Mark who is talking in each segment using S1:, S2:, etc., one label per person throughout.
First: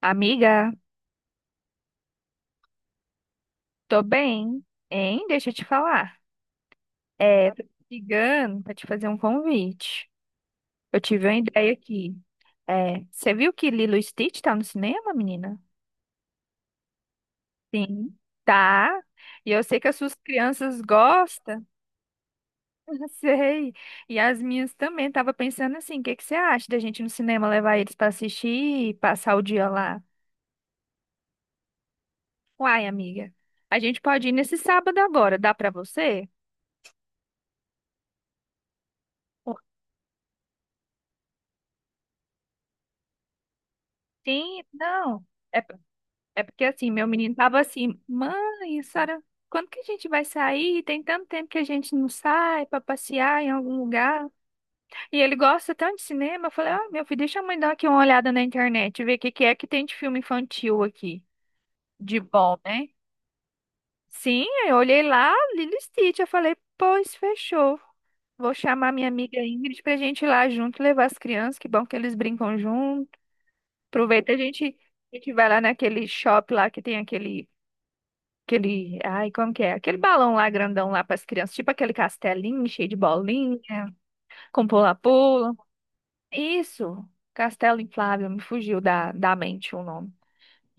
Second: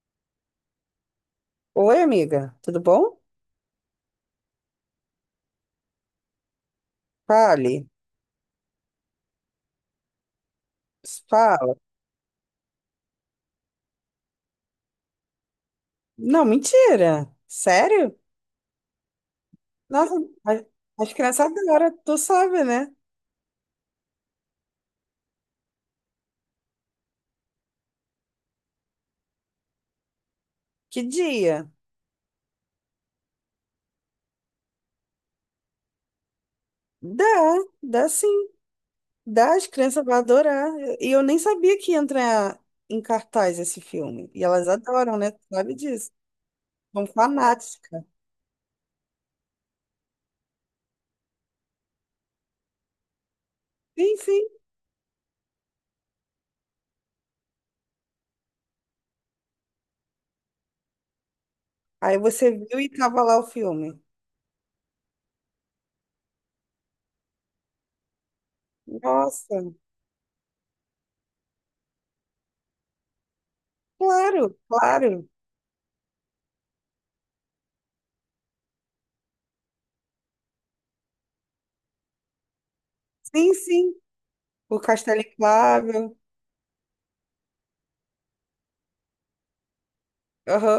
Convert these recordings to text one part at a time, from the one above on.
S1: Amiga,
S2: Oi, amiga, tudo bom?
S1: tô bem, hein? Deixa eu te falar. É, tô te
S2: Fale,
S1: ligando pra te fazer um convite. Eu tive uma ideia
S2: fala.
S1: aqui. É, você viu que Lilo e Stitch tá no cinema, menina?
S2: Não, mentira.
S1: Sim.
S2: Sério?
S1: Tá. E eu sei que as suas
S2: Nossa, a-
S1: crianças
S2: acho que nessa
S1: gostam.
S2: hora tu sabe, né?
S1: Eu sei. E as minhas também. Tava pensando assim, o que que você acha da gente ir no cinema levar eles pra assistir e passar o dia lá?
S2: Que dia?
S1: Uai, amiga, a gente pode ir nesse sábado agora. Dá pra você?
S2: Dá, dá sim. Dá,
S1: Por-
S2: as crianças vão adorar. E eu nem sabia que ia entrar em cartaz esse filme. E
S1: Sim,
S2: elas adoram,
S1: não.
S2: né? Tu sabe disso.
S1: É porque assim,
S2: São
S1: meu menino tava assim,
S2: fanáticas.
S1: mãe, Sara, quando que a gente vai sair? Tem tanto tempo que a gente não sai pra passear em algum
S2: Sim,
S1: lugar.
S2: sim.
S1: E ele gosta tanto de cinema. Eu falei, ah, meu filho, deixa a mãe dar aqui uma olhada na internet, ver o que que é que tem de filme infantil aqui,
S2: Aí
S1: de
S2: você
S1: bom,
S2: viu e
S1: né?
S2: tava lá o filme.
S1: Sim, eu olhei lá, Lilo e Stitch, eu falei, pois fechou. Vou chamar minha amiga
S2: Nossa,
S1: Ingrid pra gente ir lá junto, levar as crianças, que bom que eles brincam junto. Aproveita
S2: claro,
S1: a
S2: claro.
S1: gente vai lá naquele shopping lá que tem aquele, ai, como que é? Aquele balão lá grandão lá para as crianças, tipo aquele castelinho cheio de
S2: Sim,
S1: bolinha,
S2: sim.
S1: com
S2: O Castelo
S1: pula-pula.
S2: Inflável.
S1: Isso, castelo inflável, me fugiu da mente o nome.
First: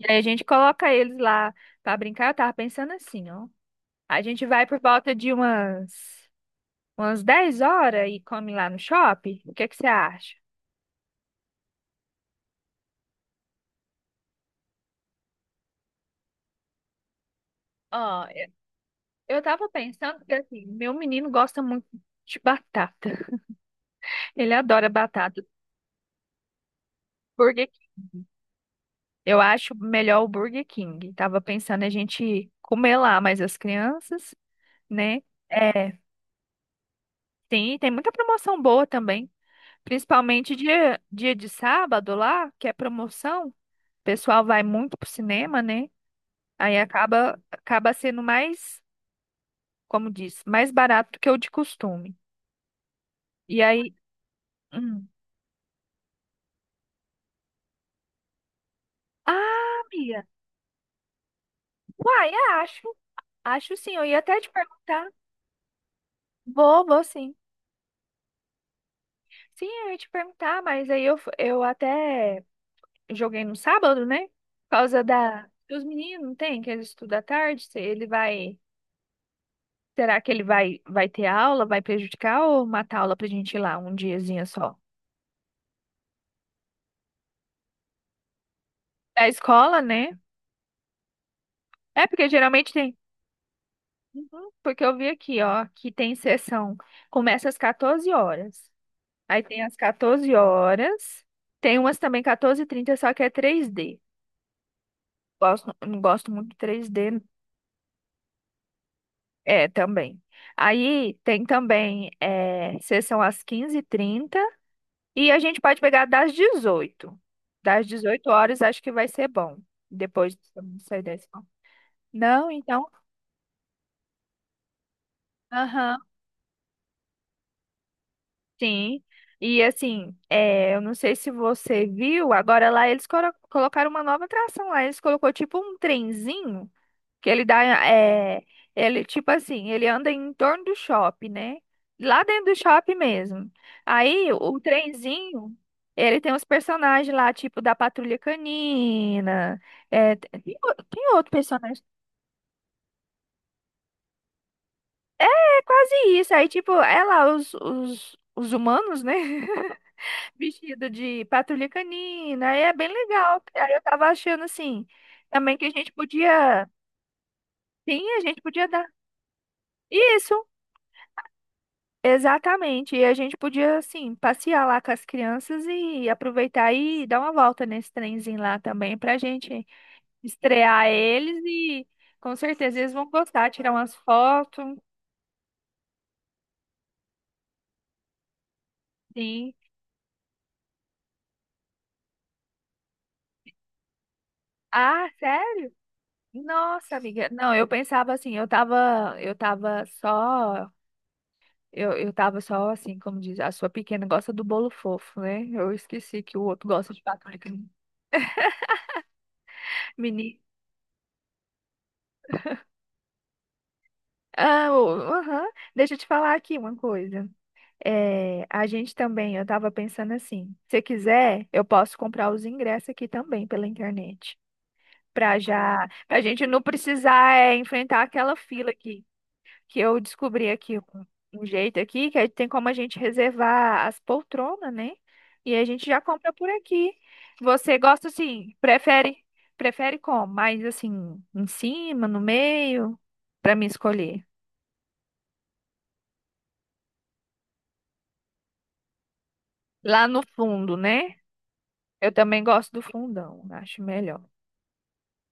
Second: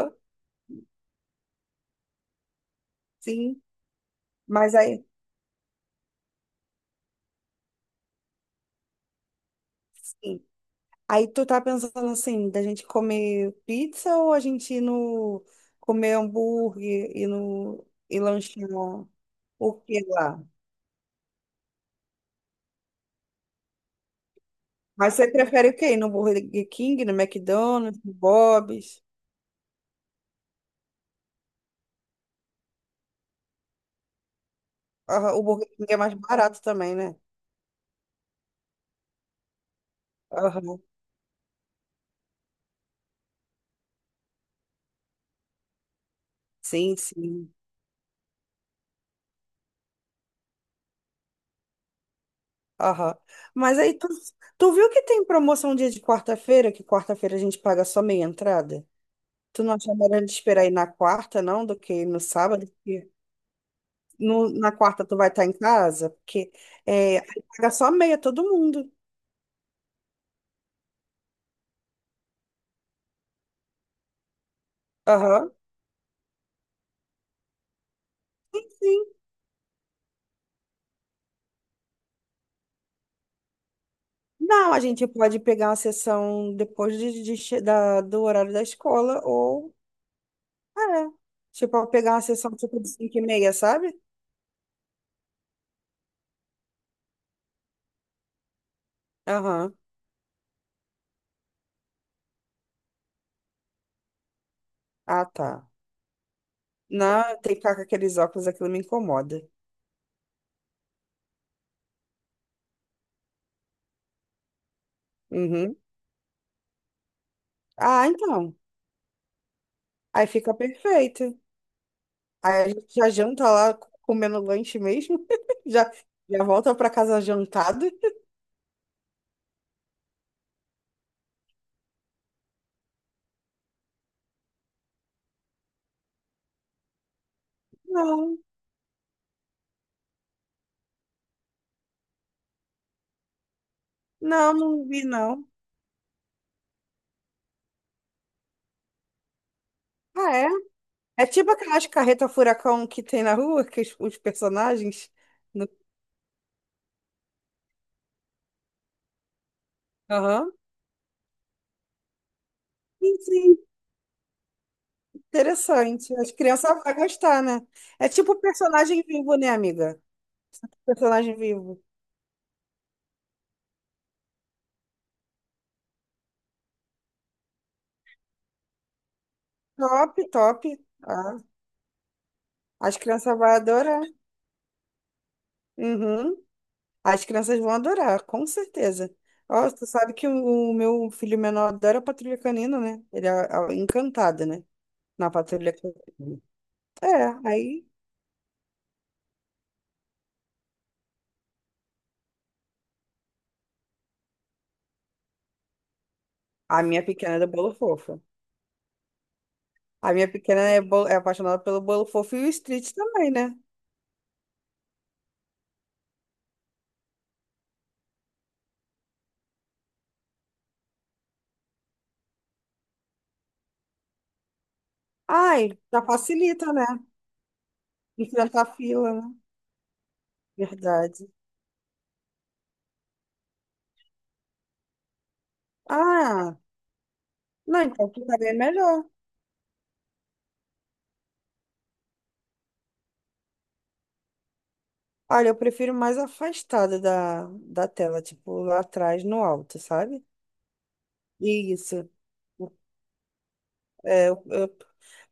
S1: E aí a gente coloca eles lá para brincar. Eu tava pensando assim, ó.
S2: sim.
S1: A gente vai
S2: Mas
S1: por
S2: aí,
S1: volta de umas 10 horas e come lá no shopping. O que que você acha?
S2: sim. Aí tu tá pensando assim, da gente comer pizza ou a gente ir no comer hambúrguer e no e
S1: Ó, eu
S2: lanchar
S1: eu tava
S2: o que
S1: pensando que
S2: lá?
S1: assim, meu menino gosta muito de batata. Ele adora
S2: Mas você
S1: batata.
S2: prefere o quê? Ir no Burger King, no
S1: Porque
S2: McDonald's, no Bob's?
S1: eu acho melhor o Burger King. Tava pensando a gente comer lá, mas as crianças, né?
S2: Aham, o Burger King é
S1: É,
S2: mais barato também, né?
S1: tem muita promoção boa também. Principalmente
S2: Aham.
S1: dia de sábado lá, que é promoção. O pessoal vai muito pro cinema, né? Aí
S2: Sim,
S1: acaba,
S2: sim.
S1: acaba sendo mais, como diz, mais barato do que o de costume.
S2: Aham.
S1: E
S2: Mas
S1: aí.
S2: aí tu viu que
S1: Hum.
S2: tem promoção dia de quarta-feira, que quarta-feira a gente paga só meia entrada? Tu não
S1: Ah,
S2: acha melhor a
S1: Bia!
S2: gente esperar ir na quarta, não, do que ir no
S1: Uai,
S2: sábado?
S1: acho. Acho sim. Eu ia até
S2: No-
S1: te
S2: na quarta
S1: perguntar.
S2: tu vai estar em casa, porque
S1: Vou, vou
S2: é,
S1: sim.
S2: aí paga só meia todo mundo.
S1: Sim, eu ia te perguntar, mas aí eu até joguei no sábado, né? Por causa da.
S2: Aham.
S1: Os meninos não tem, que eles estudam à tarde. Se ele vai.
S2: Sim.
S1: Será que ele vai, ter aula? Vai prejudicar ou matar aula pra gente ir lá um diazinho
S2: Não,
S1: só?
S2: a gente pode pegar uma sessão depois do horário da escola,
S1: Da
S2: ou
S1: escola, né?
S2: é, tipo,
S1: É,
S2: pegar uma
S1: porque
S2: sessão
S1: geralmente
S2: tipo de
S1: tem.
S2: 5 e meia, sabe?
S1: Uhum. Porque eu vi aqui, ó, que tem sessão. Começa às 14h horas. Aí tem às
S2: Aham.
S1: 14h horas. Tem umas também 14h30, só que é três d
S2: Ah, tá.
S1: Gosto, não gosto muito de três d.
S2: Não, tem que ficar com aqueles óculos, aquilo me incomoda.
S1: É, também. Aí tem também é, sessão às 15h30 e a gente
S2: Uhum.
S1: pode pegar das 18h. Das
S2: Ah,
S1: 18
S2: então.
S1: horas acho que vai ser bom.
S2: Aí
S1: Depois de
S2: fica
S1: sair da
S2: perfeito.
S1: escola. Não,
S2: Aí a
S1: então.
S2: gente já janta lá comendo lanche mesmo. Já,
S1: Aham,
S2: já volta pra casa jantado.
S1: sim. E assim, é, eu não sei se você viu, agora lá eles colocaram uma nova atração lá. Eles colocou tipo um trenzinho. Que ele dá,
S2: Não.
S1: é, ele, tipo assim, ele anda em torno do shopping, né? Lá dentro do shopping mesmo. Aí
S2: Não,
S1: o
S2: não vi, não.
S1: trenzinho, ele tem uns personagens lá, tipo da Patrulha Canina. É,
S2: Ah, é?
S1: tem
S2: É
S1: outro
S2: tipo
S1: personagem.
S2: aquelas carreta furacão que tem na rua, que os personagens.
S1: É
S2: no-
S1: quase isso. Aí, tipo, é lá os humanos, né?
S2: Aham.
S1: Vestido de Patrulha Canina. Aí é bem
S2: Sim,
S1: legal.
S2: sim,
S1: Aí eu tava achando assim, também que a gente
S2: interessante. As
S1: podia.
S2: crianças vão gostar, né?
S1: Sim,
S2: É
S1: a
S2: tipo
S1: gente podia dar.
S2: personagem vivo, né, amiga?
S1: Isso!
S2: Personagem vivo.
S1: Exatamente, e a gente podia, assim, passear lá com as crianças e aproveitar e dar uma volta nesse trenzinho lá também, pra gente
S2: Top, top.
S1: estrear
S2: Ah,
S1: eles e com certeza eles
S2: as
S1: vão
S2: crianças vão
S1: gostar, tirar umas
S2: adorar.
S1: fotos,
S2: Uhum. As crianças vão adorar, com certeza.
S1: sim.
S2: Ó, tu sabe que o meu filho menor adora Patrulha Canina, né? Ele é, é encantado, né?
S1: Ah,
S2: Na
S1: sério?
S2: Patrulha Canina.
S1: Nossa, amiga.
S2: É,
S1: Não, eu
S2: aí.
S1: pensava assim, eu tava só, eu tava só assim, como diz, a sua pequena gosta do bolo fofo, né? Eu esqueci que o outro
S2: A
S1: gosta de
S2: minha pequena
S1: patrulha.
S2: é do bolo fofo. A minha
S1: Menino.
S2: pequena é, é apaixonada pelo bolo fofo e o street também, né?
S1: Ah, aham. Deixa eu te falar aqui uma coisa. É, a gente também, eu estava pensando assim, se quiser, eu posso comprar os ingressos aqui também pela internet, para
S2: Ai,
S1: já,
S2: já
S1: para a gente não
S2: facilita, né?
S1: precisar é, enfrentar aquela
S2: Enfrentar a
S1: fila aqui,
S2: fila, né?
S1: que eu descobri aqui um,
S2: Verdade.
S1: um jeito aqui, que aí tem como a gente reservar as poltronas, né? E a gente já compra por
S2: Ah,
S1: aqui. Você
S2: não,
S1: gosta
S2: então ficaria
S1: assim,
S2: melhor.
S1: prefere como? Mais assim, em cima, no meio, para me escolher.
S2: Olha, eu prefiro mais afastada da tela, tipo lá atrás, no alto,
S1: Lá no
S2: sabe?
S1: fundo, né?
S2: Isso.
S1: Eu também gosto do fundão, acho melhor.
S2: É,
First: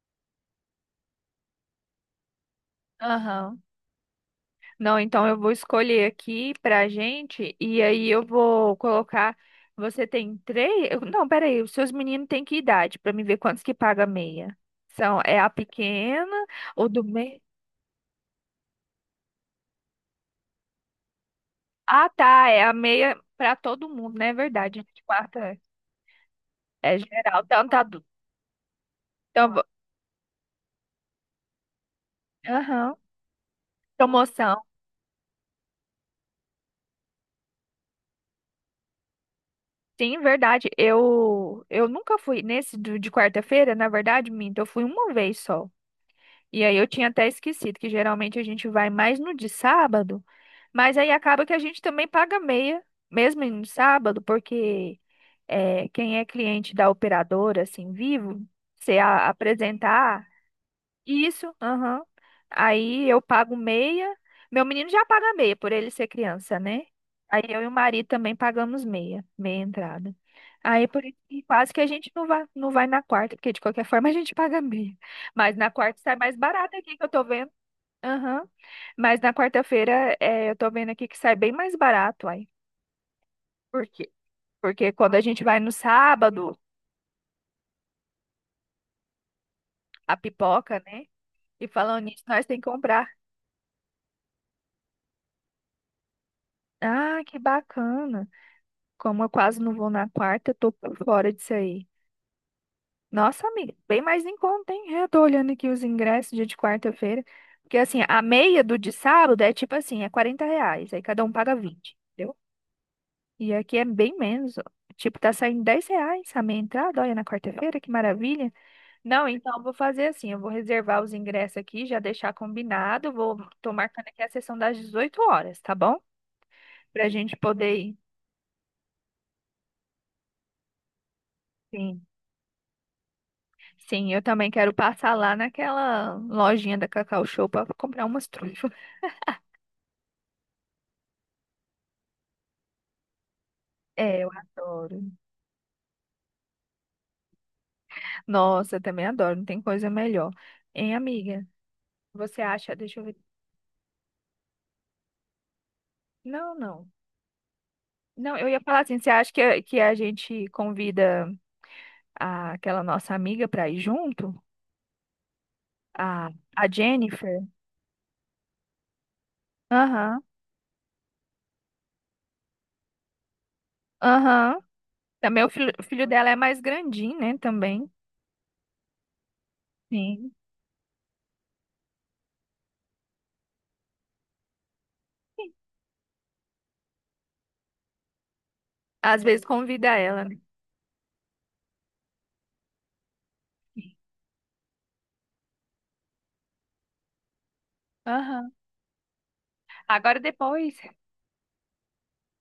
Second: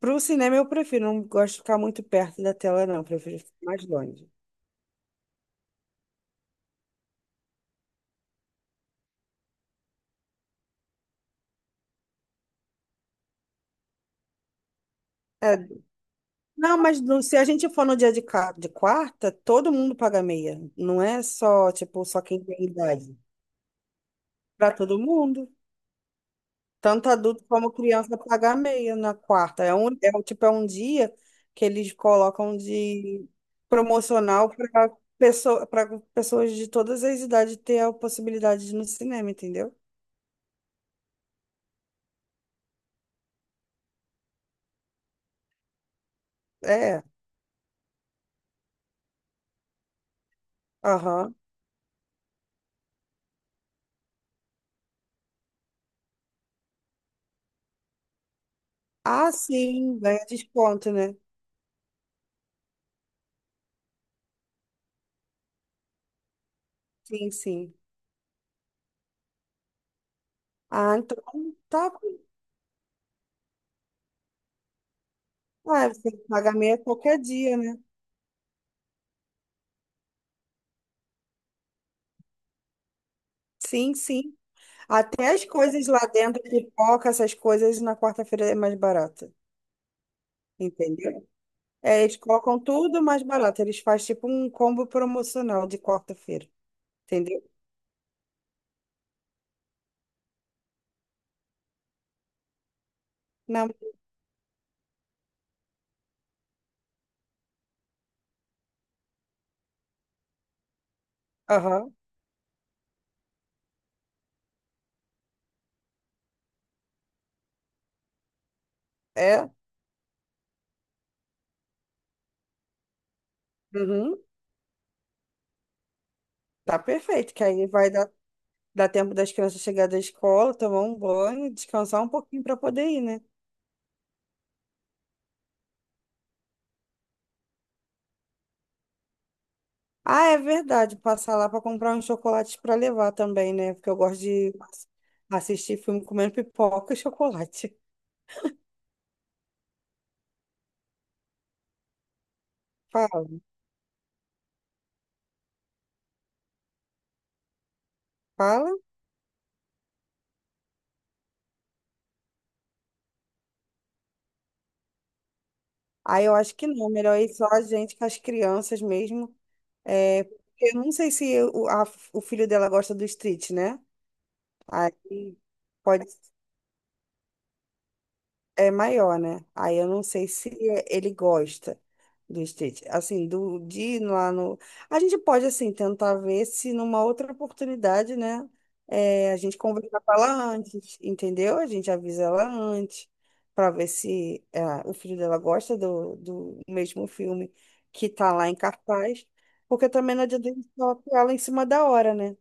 S2: pro cinema eu prefiro, não gosto de ficar muito perto da tela, não. Prefiro ficar
S1: Aham.
S2: mais longe.
S1: Não, então eu vou escolher aqui pra gente e aí eu vou colocar. Você tem três? Não, peraí, os seus meninos têm que idade pra me ver quantos que paga meia? São, é a
S2: É.
S1: pequena,
S2: Não,
S1: o
S2: mas
S1: do
S2: se
S1: meio.
S2: a gente for no dia de quarta, todo mundo paga meia. Não é só, tipo,
S1: Ah,
S2: só quem
S1: tá, é
S2: tem
S1: a
S2: idade.
S1: meia pra todo mundo, né? É
S2: Para
S1: verdade.
S2: todo
S1: De quarta
S2: mundo.
S1: é
S2: Tanto
S1: geral,
S2: adulto como
S1: tanto adulto.
S2: criança paga meia na
S1: Então,
S2: quarta. Tipo, é um dia que eles colocam
S1: aham.
S2: de promocional
S1: Promoção.
S2: para pessoa, para pessoas de todas as idades ter a possibilidade de ir no cinema, entendeu?
S1: Sim, verdade. Eu nunca fui nesse de quarta-feira, na verdade, minto, eu fui uma vez só. E aí eu
S2: É.
S1: tinha até esquecido que geralmente a gente vai mais no de sábado, mas aí
S2: Aham.
S1: acaba que a gente também paga meia, mesmo no sábado, porque é, quem é cliente da operadora, assim, vivo, se
S2: Ah, sim, ganha
S1: apresentar.
S2: desconto, né?
S1: Isso, aham. Aí eu pago meia. Meu menino já paga meia, por ele ser criança, né?
S2: Sim,
S1: Aí eu e o
S2: sim.
S1: marido também pagamos meia, meia entrada. Aí
S2: Ah,
S1: por isso
S2: então
S1: que quase que a
S2: tá.
S1: gente não vai na quarta, porque de qualquer forma a gente paga meia. Mas na
S2: Ah,
S1: quarta
S2: você
S1: sai mais
S2: paga
S1: barato
S2: meia
S1: aqui que eu
S2: qualquer
S1: tô vendo.
S2: dia, né?
S1: Aham. Mas na quarta-feira é, eu tô vendo aqui que sai bem mais barato, aí. Por
S2: Sim,
S1: quê?
S2: sim.
S1: Porque quando a
S2: Até
S1: gente
S2: as
S1: vai no
S2: coisas lá dentro,
S1: sábado,
S2: pipoca, essas coisas na quarta-feira é mais barata,
S1: a pipoca, né?
S2: entendeu?
S1: E
S2: É,
S1: falando
S2: eles
S1: nisso, nós tem
S2: colocam
S1: que
S2: tudo
S1: comprar.
S2: mais barato. Eles fazem tipo um combo promocional de quarta-feira,
S1: Ah, que
S2: entendeu?
S1: bacana. Como eu quase não vou na quarta, eu tô por fora disso aí. Nossa,
S2: Não,
S1: amiga, bem mais em conta, hein? Eu tô olhando aqui os ingressos dia de quarta-feira. Porque assim, a meia do de sábado é tipo assim, é R$ 40. Aí cada um paga
S2: aham,
S1: 20, entendeu? E aqui é bem menos, ó. Tipo, tá saindo R$ 10 a meia entrada, olha, na quarta-feira, que maravilha. Não,
S2: é,
S1: então eu vou fazer assim, eu vou reservar os ingressos aqui, já deixar combinado. Vou, tô marcando
S2: uhum,
S1: aqui a sessão das 18h, tá bom?
S2: tá
S1: Pra
S2: perfeito,
S1: gente
S2: que aí
S1: poder
S2: vai
S1: ir.
S2: dar, dar tempo das crianças chegar da escola, tomar um banho,
S1: Sim.
S2: descansar um pouquinho para poder ir, né?
S1: Sim, eu também quero passar lá naquela lojinha da Cacau Show para comprar umas trufas.
S2: Ah, é verdade, passar lá para comprar uns chocolates para levar também, né? Porque eu gosto
S1: É, eu
S2: de
S1: adoro.
S2: assistir filme comendo pipoca e chocolate.
S1: Nossa, eu também adoro, não tem coisa melhor. Hein, amiga? Você acha? Deixa eu ver.
S2: Fala,
S1: Não, não. Não, eu ia
S2: fala.
S1: falar assim, você acha que a gente convida aquela nossa amiga para ir junto?
S2: Aí
S1: A,
S2: eu acho que
S1: a
S2: não, melhor ir
S1: Jennifer?
S2: só a gente com as crianças mesmo.
S1: Aham,
S2: É, porque eu não sei se o filho dela gosta do street, né?
S1: aham.
S2: Aí
S1: Também o
S2: pode.
S1: filho dela é mais grandinho, né? Também.
S2: É maior, né? Aí eu não sei
S1: Sim.
S2: se ele gosta do street. Assim, do de ir lá no. A gente pode, assim, tentar ver se numa outra oportunidade, né?
S1: Às
S2: É, a
S1: vezes
S2: gente
S1: convida
S2: conversa com
S1: ela,
S2: ela
S1: né?
S2: antes, entendeu? A gente avisa ela antes, para ver
S1: Sim.
S2: se é, o filho dela gosta do mesmo filme que tá lá
S1: Aham.
S2: em cartaz. Porque também
S1: Agora
S2: não adianta a gente
S1: depois.
S2: só apoiar ela em cima da hora, né?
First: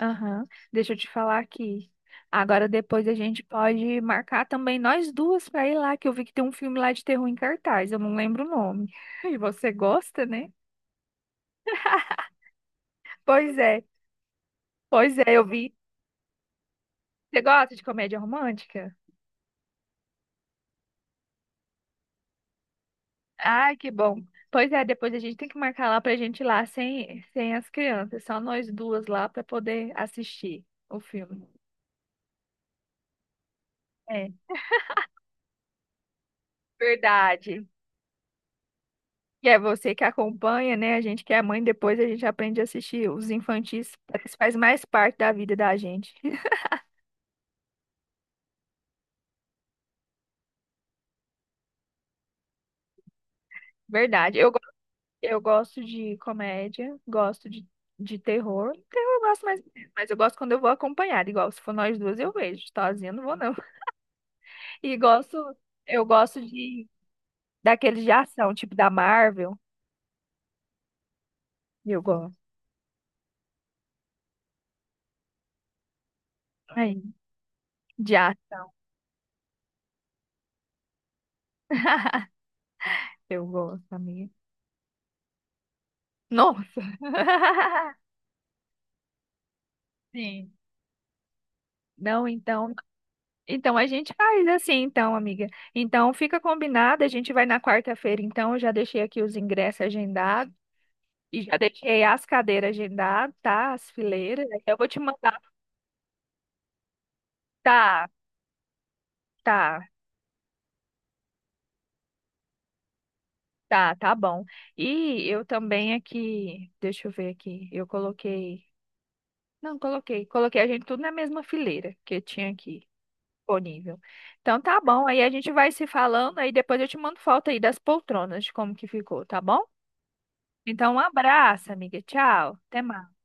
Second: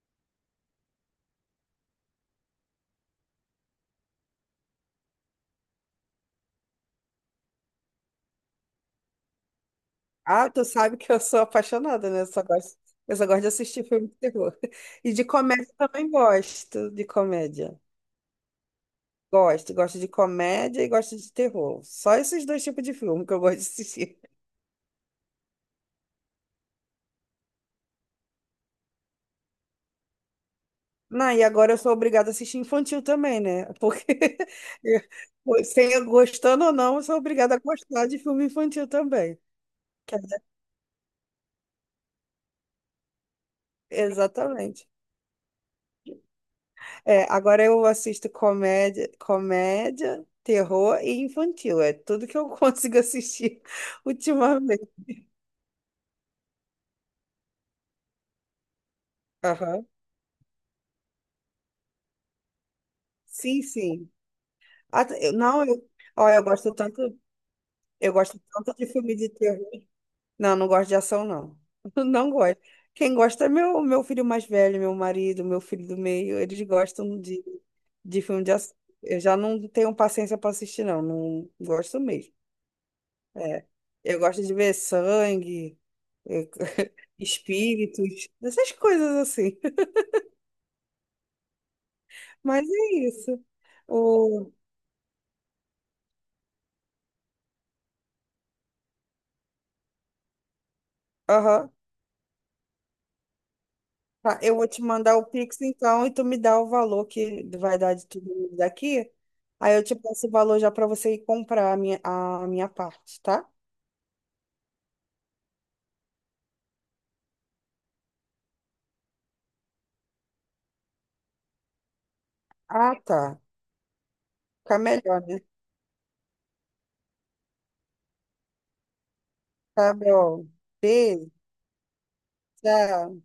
S1: Aham. Deixa eu te falar aqui. Agora depois a gente pode marcar também nós duas para ir lá, que eu vi que tem um filme lá de terror em cartaz, eu não lembro o nome. E você gosta,
S2: Ah,
S1: né?
S2: tu sabe que eu sou apaixonada, né? Eu só gosto de
S1: Pois é,
S2: assistir filme de terror. E
S1: pois é,
S2: de
S1: eu
S2: comédia
S1: vi.
S2: também gosto de
S1: Você gosta
S2: comédia.
S1: de comédia romântica?
S2: Gosto, gosto de comédia e gosto de terror. Só esses dois tipos de filme que eu gosto de
S1: Ai, que
S2: assistir.
S1: bom. Pois é, depois a gente tem que marcar lá pra gente ir lá sem as crianças, só nós duas lá para poder assistir o
S2: Não, e
S1: filme.
S2: agora eu sou obrigada a assistir infantil também, né? Porque
S1: É,
S2: sem eu gostando ou não, eu sou obrigada a
S1: verdade.
S2: gostar de filme infantil também.
S1: Que é você que
S2: Que é-
S1: acompanha, né? A gente que é mãe, depois a gente aprende a assistir os infantis, isso faz mais
S2: Exatamente.
S1: parte da vida da gente.
S2: É, agora eu assisto comédia, comédia, terror e infantil. É tudo que eu consigo assistir
S1: Verdade. Eu, go-
S2: ultimamente.
S1: eu gosto de comédia, gosto de terror. Terror eu gosto mais,
S2: Aham.
S1: mas eu gosto quando eu vou acompanhada, igual se for nós duas eu vejo, sozinha eu não vou não.
S2: Sim, sim.
S1: E
S2: Ah,
S1: gosto,
S2: não, eu,
S1: eu
S2: olha,
S1: gosto de daqueles de
S2: eu gosto
S1: ação, tipo
S2: tanto de
S1: da
S2: filme de
S1: Marvel,
S2: terror. Não, não gosto de ação, não.
S1: eu
S2: Não
S1: gosto.
S2: gosto. Quem gosta é meu, meu filho mais velho, meu marido, meu filho do meio. Eles
S1: Aí,
S2: gostam
S1: de
S2: de filme de
S1: ação.
S2: ação. Eu já não tenho paciência para assistir, não. Não gosto mesmo.
S1: Eu
S2: É.
S1: gosto,
S2: Eu
S1: amiga.
S2: gosto de ver sangue,
S1: Nossa.
S2: espíritos, essas coisas assim.
S1: Sim. Não,
S2: Mas
S1: então.
S2: é isso.
S1: A gente faz
S2: O...
S1: assim, então, amiga. Então fica combinado, a gente vai na quarta-feira, então eu já deixei aqui os ingressos agendados e já
S2: Aham.
S1: deixei as cadeiras agendadas, tá? As
S2: Tá,
S1: fileiras.
S2: eu vou
S1: Eu
S2: te
S1: vou te
S2: mandar o
S1: mandar.
S2: Pix então e tu me dá o valor que vai dar
S1: Tá,
S2: de tudo daqui. Aí eu
S1: tá,
S2: te passo o valor já para você ir comprar a minha parte, tá?
S1: tá, tá bom. E eu também aqui, deixa eu ver aqui. Eu coloquei, não, coloquei a gente tudo na mesma fileira que tinha aqui
S2: Ah, tá.
S1: disponível. Então
S2: Fica
S1: tá bom. Aí
S2: melhor,
S1: a
S2: né?
S1: gente vai se falando, aí depois eu te mando foto aí das poltronas, de como que ficou, tá bom?
S2: Tá bom.
S1: Então, um
S2: Beijo,
S1: abraço, amiga. Tchau. Até mais.
S2: tchau.